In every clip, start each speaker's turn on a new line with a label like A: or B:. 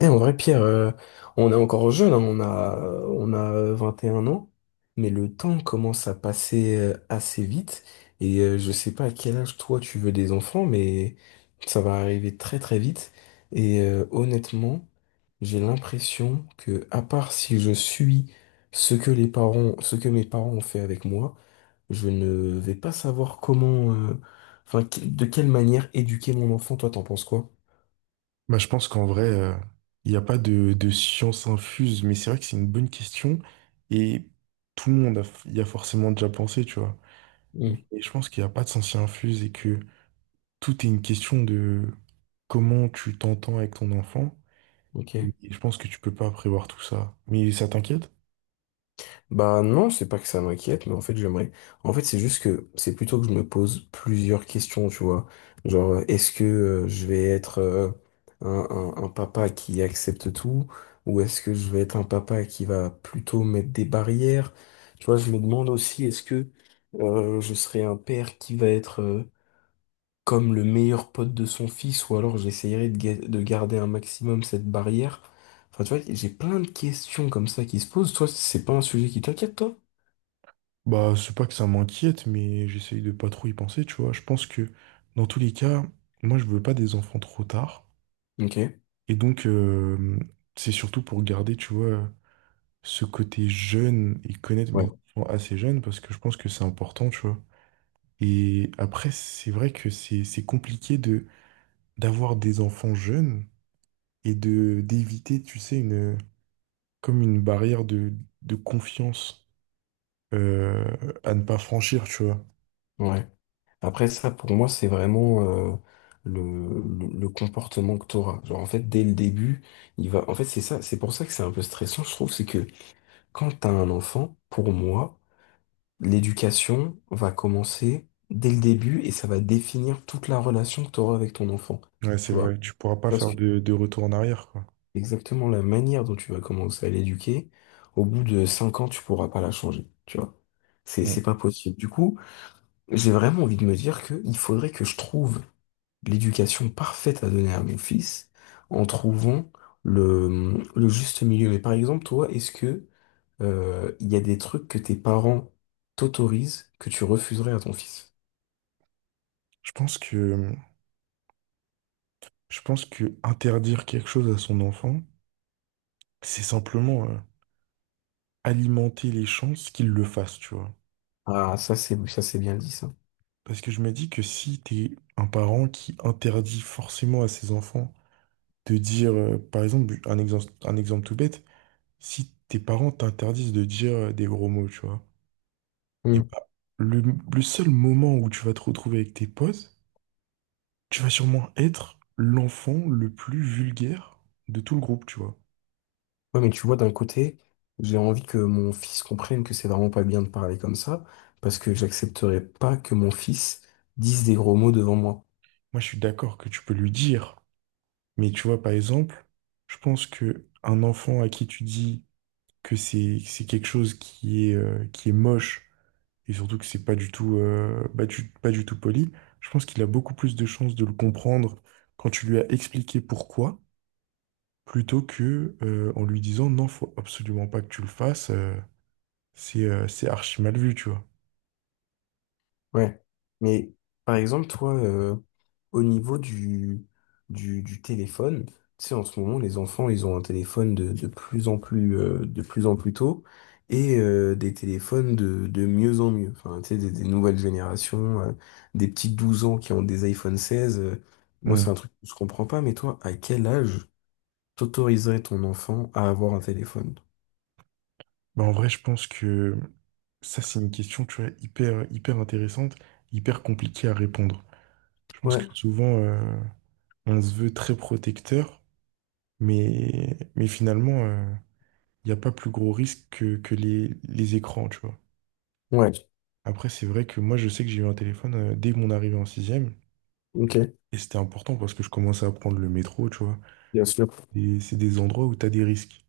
A: Eh, en vrai, Pierre, on est encore jeune, hein, on a 21 ans, mais le temps commence à passer assez vite. Et je sais pas à quel âge toi tu veux des enfants, mais ça va arriver très très vite. Et honnêtement, j'ai l'impression que, à part si je suis ce que mes parents ont fait avec moi, je ne vais pas savoir comment, enfin, de quelle manière éduquer mon enfant. Toi, t'en penses quoi?
B: Bah, je pense qu'en vrai, il n'y a pas de science infuse, mais c'est vrai que c'est une bonne question et tout le monde a- y a forcément déjà pensé, tu vois.
A: Hmm.
B: Et je pense qu'il n'y a pas de science infuse et que tout est une question de comment tu t'entends avec ton enfant.
A: Ok.
B: Et je pense que tu peux pas prévoir tout ça. Mais ça t'inquiète?
A: Bah non, c'est pas que ça m'inquiète, mais en fait j'aimerais. En fait, c'est juste que c'est plutôt que je me pose plusieurs questions, tu vois. Genre, est-ce que je vais être un, un papa qui accepte tout, ou est-ce que je vais être un papa qui va plutôt mettre des barrières? Tu vois, je me demande aussi, est-ce que je serai un père qui va être comme le meilleur pote de son fils, ou alors j'essayerai de garder un maximum cette barrière. Enfin, tu vois, j'ai plein de questions comme ça qui se posent. Toi, c'est pas un sujet qui t'inquiète, toi?
B: Bah, c'est pas que ça m'inquiète, mais j'essaye de pas trop y penser, tu vois. Je pense que dans tous les cas, moi, je veux pas des enfants trop tard.
A: Ok,
B: Et donc, c'est surtout pour garder, tu vois, ce côté jeune et connaître mes
A: ouais,
B: enfants assez jeunes parce que je pense que c'est important, tu vois. Et après, c'est vrai que c'est compliqué de d'avoir des enfants jeunes et de d'éviter, tu sais, une comme une barrière de confiance euh, à ne pas franchir, tu vois.
A: ouais. Après ça, pour moi, c'est vraiment euh, le, le comportement que t'auras. Genre, en fait, dès le début, il va. En fait, c'est ça, c'est pour ça que c'est un peu stressant, je trouve, c'est que quand t'as un enfant, pour moi, l'éducation va commencer dès le début et ça va définir toute la relation que t'auras avec ton enfant.
B: Ouais, c'est
A: Tu vois?
B: vrai, tu pourras pas
A: Parce que
B: faire de retour en arrière, quoi.
A: exactement la manière dont tu vas commencer à l'éduquer, au bout de 5 ans, tu pourras pas la changer. Tu vois?
B: Ouais.
A: C'est pas possible. Du coup. J'ai vraiment envie de me dire que il faudrait que je trouve l'éducation parfaite à donner à mon fils en trouvant le juste milieu. Mais par exemple, toi, est-ce que il y a des trucs que tes parents t'autorisent que tu refuserais à ton fils?
B: Je pense que je pense que interdire quelque chose à son enfant, c'est simplement alimenter les chances qu'il le fasse, tu vois.
A: Ah, ça c'est bien dit ça.
B: Parce que je me dis que si t'es un parent qui interdit forcément à ses enfants de dire, par exemple, un exemple tout bête, si tes parents t'interdisent de dire des gros mots, tu vois, et
A: Hmm.
B: bah, le seul moment où tu vas te retrouver avec tes potes, tu vas sûrement être l'enfant le plus vulgaire de tout le groupe, tu vois.
A: Ouais, mais tu vois, d'un côté, j'ai envie que mon fils comprenne que c'est vraiment pas bien de parler comme ça, parce que j'accepterai pas que mon fils dise des gros mots devant moi.
B: Moi, je suis d'accord que tu peux lui dire, mais tu vois, par exemple, je pense que un enfant à qui tu dis que c'est quelque chose qui est moche, et surtout que c'est pas du tout, pas du tout poli, je pense qu'il a beaucoup plus de chances de le comprendre quand tu lui as expliqué pourquoi, plutôt que en lui disant non, faut absolument pas que tu le fasses, c'est archi mal vu, tu vois.
A: Ouais. Mais par exemple, toi, au niveau du téléphone, tu sais, en ce moment, les enfants, ils ont un téléphone de plus en plus, de plus en plus tôt et des téléphones de mieux en mieux. Enfin, tu sais, des nouvelles générations, des petits 12 ans qui ont des iPhone 16. Moi, c'est
B: Hmm.
A: un truc que je comprends pas, mais toi, à quel âge t'autoriserais ton enfant à avoir un téléphone?
B: Bah, en vrai, je pense que ça, c'est une question, tu vois, hyper intéressante, hyper compliquée à répondre. Je pense
A: Ouais,
B: que souvent, on se veut très protecteur, mais finalement, il n'y a pas plus gros risque que les écrans, tu vois.
A: ouais,
B: Après, c'est vrai que moi, je sais que j'ai eu un téléphone dès mon arrivée en sixième.
A: ok,
B: Et c'était important parce que je commençais à prendre le métro, tu vois.
A: bien sûr,
B: Et c'est des endroits où tu as des risques.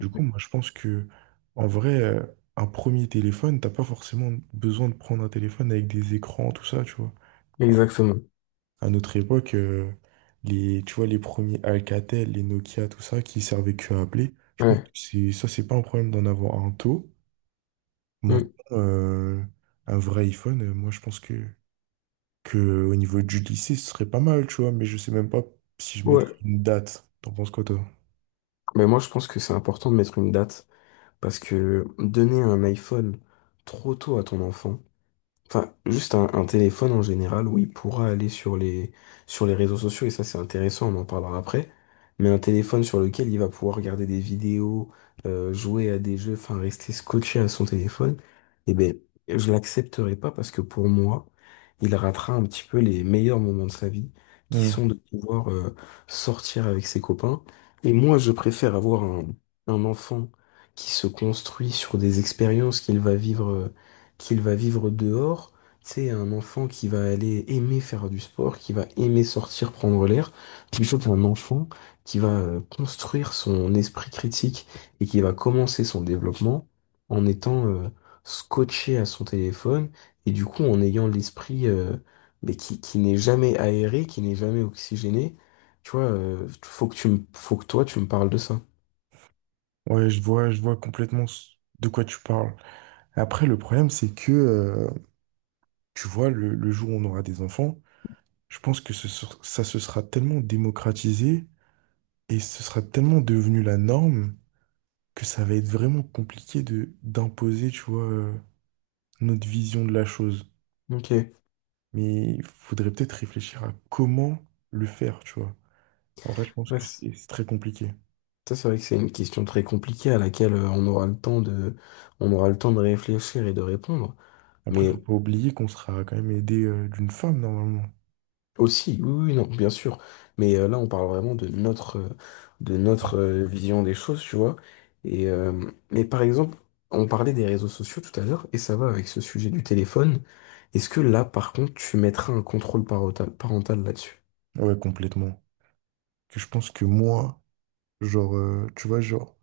B: Du coup, moi, je pense que, en vrai, un premier téléphone, t'as pas forcément besoin de prendre un téléphone avec des écrans, tout ça, tu vois.
A: exactement.
B: À notre époque, les, tu vois, les premiers Alcatel, les Nokia, tout ça, qui servaient que à appeler, je pense que
A: Ouais.
B: ça, c'est pas un problème d'en avoir un tôt. Maintenant,
A: Mm.
B: un vrai iPhone, moi, je pense que au niveau du lycée, ce serait pas mal, tu vois, mais je sais même pas si je
A: Ouais.
B: mettrais une date. T'en penses quoi, toi?
A: Mais moi, je pense que c'est important de mettre une date parce que donner un iPhone trop tôt à ton enfant. Enfin, juste un téléphone en général où il pourra aller sur les réseaux sociaux, et ça c'est intéressant, on en parlera après. Mais un téléphone sur lequel il va pouvoir regarder des vidéos, jouer à des jeux, enfin rester scotché à son téléphone, eh ben, je l'accepterai pas parce que pour moi, il ratera un petit peu les meilleurs moments de sa vie, qui
B: Hmm.
A: sont de pouvoir sortir avec ses copains. Et moi, je préfère avoir un enfant qui se construit sur des expériences qu'il va vivre. Qu'il va vivre dehors. C'est un enfant qui va aller aimer faire du sport, qui va aimer sortir, prendre l'air, plutôt qu'un enfant qui va construire son esprit critique et qui va commencer son développement en étant scotché à son téléphone et du coup en ayant l'esprit mais qui n'est jamais aéré, qui n'est jamais oxygéné. Tu vois, faut que faut que toi tu me parles de ça.
B: Ouais, je vois, de quoi tu parles. Après, le problème, c'est que, tu vois, le jour où on aura des enfants, je pense que ça se sera tellement démocratisé et ce sera tellement devenu la norme que ça va être vraiment compliqué de d'imposer, tu vois, notre vision de la chose.
A: Ok.
B: Mais il faudrait peut-être réfléchir à comment le faire, tu vois. En vrai, je pense que
A: Ouais.
B: c'est très compliqué.
A: Ça, c'est vrai que c'est une question très compliquée à laquelle on aura le temps on aura le temps de réfléchir et de répondre.
B: Après, faut
A: Mais
B: pas oublier qu'on sera quand même aidé d'une femme normalement.
A: aussi, oui, oui, oui, non, bien sûr. Mais là, on parle vraiment de notre,
B: Mm.
A: vision des choses, tu vois. Et mais par exemple, on parlait des réseaux sociaux tout à l'heure, et ça va avec ce sujet du téléphone. Est-ce que là, par contre, tu mettras un contrôle parental là-dessus?
B: Ouais, complètement. Que je pense que moi, tu vois, genre,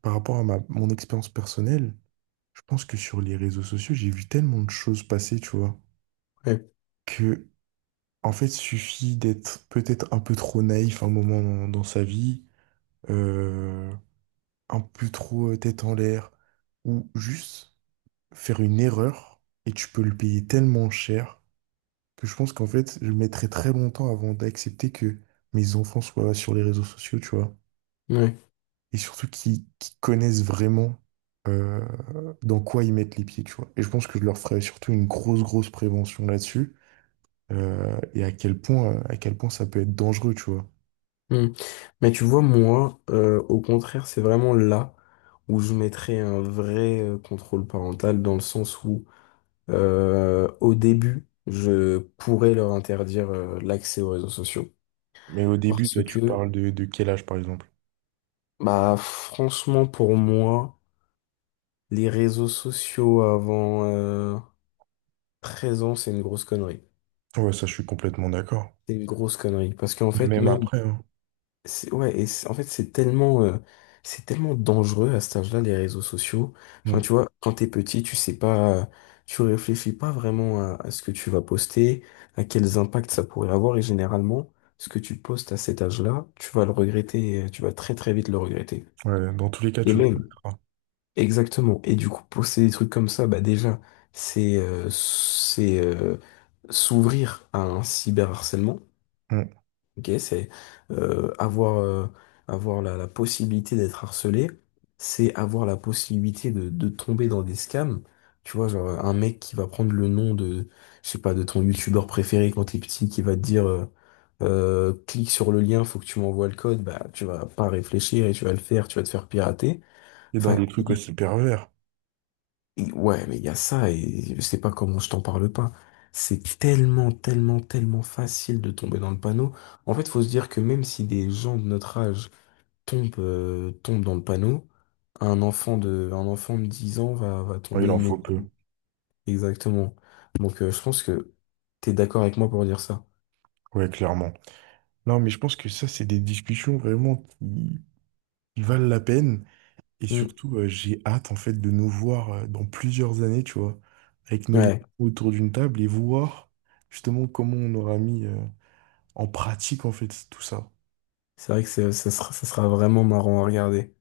B: par rapport à mon expérience personnelle, je pense que sur les réseaux sociaux, j'ai vu tellement de choses passer, tu vois,
A: Ouais.
B: que, en fait, suffit d'être peut-être un peu trop naïf un moment dans sa vie, euh, un peu trop tête en l'air, ou juste faire une erreur et tu peux le payer tellement cher que je pense qu'en fait, je mettrai très longtemps avant d'accepter que mes enfants soient sur les réseaux sociaux, tu vois.
A: Ouais.
B: Et surtout qu'ils connaissent vraiment euh, dans quoi ils mettent les pieds, tu vois. Et je pense que je leur ferai surtout une grosse prévention là-dessus et à quel point ça peut être dangereux, tu vois.
A: Hmm. Mais tu vois, moi, au contraire, c'est vraiment là où je mettrais un vrai contrôle parental dans le sens où, au début, je pourrais leur interdire l'accès aux réseaux sociaux.
B: Mais au début,
A: Parce
B: toi, tu
A: que,
B: parles de quel âge, par exemple?
A: bah, franchement, pour moi, les réseaux sociaux avant 13 ans, c'est une grosse connerie.
B: Ouais, ça, je suis complètement d'accord.
A: C'est une grosse connerie. Parce qu'en
B: Et
A: fait,
B: même
A: même.
B: après, hein.
A: C'est, ouais, et en fait, c'est tellement dangereux à cet âge-là, les réseaux sociaux. Enfin,
B: Mm.
A: tu vois, quand t'es petit, tu sais pas, tu réfléchis pas vraiment à ce que tu vas poster, à quels impacts ça pourrait avoir, et généralement, ce que tu postes à cet âge-là, tu vas le regretter, tu vas très très vite le regretter.
B: Ouais, dans tous les cas,
A: Et
B: tu le
A: même,
B: connaîtras.
A: exactement. Et du coup, poster des trucs comme ça, bah déjà, c'est, euh, c'est, euh, s'ouvrir à un cyberharcèlement.
B: Mm.
A: Ok, c'est euh, avoir, euh, avoir la possibilité d'être harcelé, c'est avoir la possibilité de tomber dans des scams. Tu vois, genre un mec qui va prendre le nom de, je sais pas, de ton youtubeur préféré quand t'es petit, qui va te dire clique sur le lien, faut que tu m'envoies le code, bah tu vas pas réfléchir et tu vas le faire, tu vas te faire pirater.
B: Et dans
A: Enfin,
B: des trucs aussi pervers.
A: et ouais, mais il y a ça et je sais pas comment je t'en parle pas. C'est tellement, tellement, tellement facile de tomber dans le panneau. En fait, faut se dire que même si des gens de notre âge tombent dans le panneau, un enfant de 10 ans va
B: Ouais, il
A: tomber
B: en faut peu.
A: immédiatement. Exactement. Donc, je pense que t'es d'accord avec moi pour dire ça.
B: Ouais, clairement. Non, mais je pense que ça, c'est des discussions vraiment qui valent la peine. Et
A: Mm.
B: surtout, j'ai hâte, en fait, de nous voir dans plusieurs années, tu vois, avec nos enfants
A: Ouais,
B: autour d'une table et voir justement comment on aura mis en pratique, en fait, tout ça.
A: c'est vrai que ça sera vraiment marrant à regarder.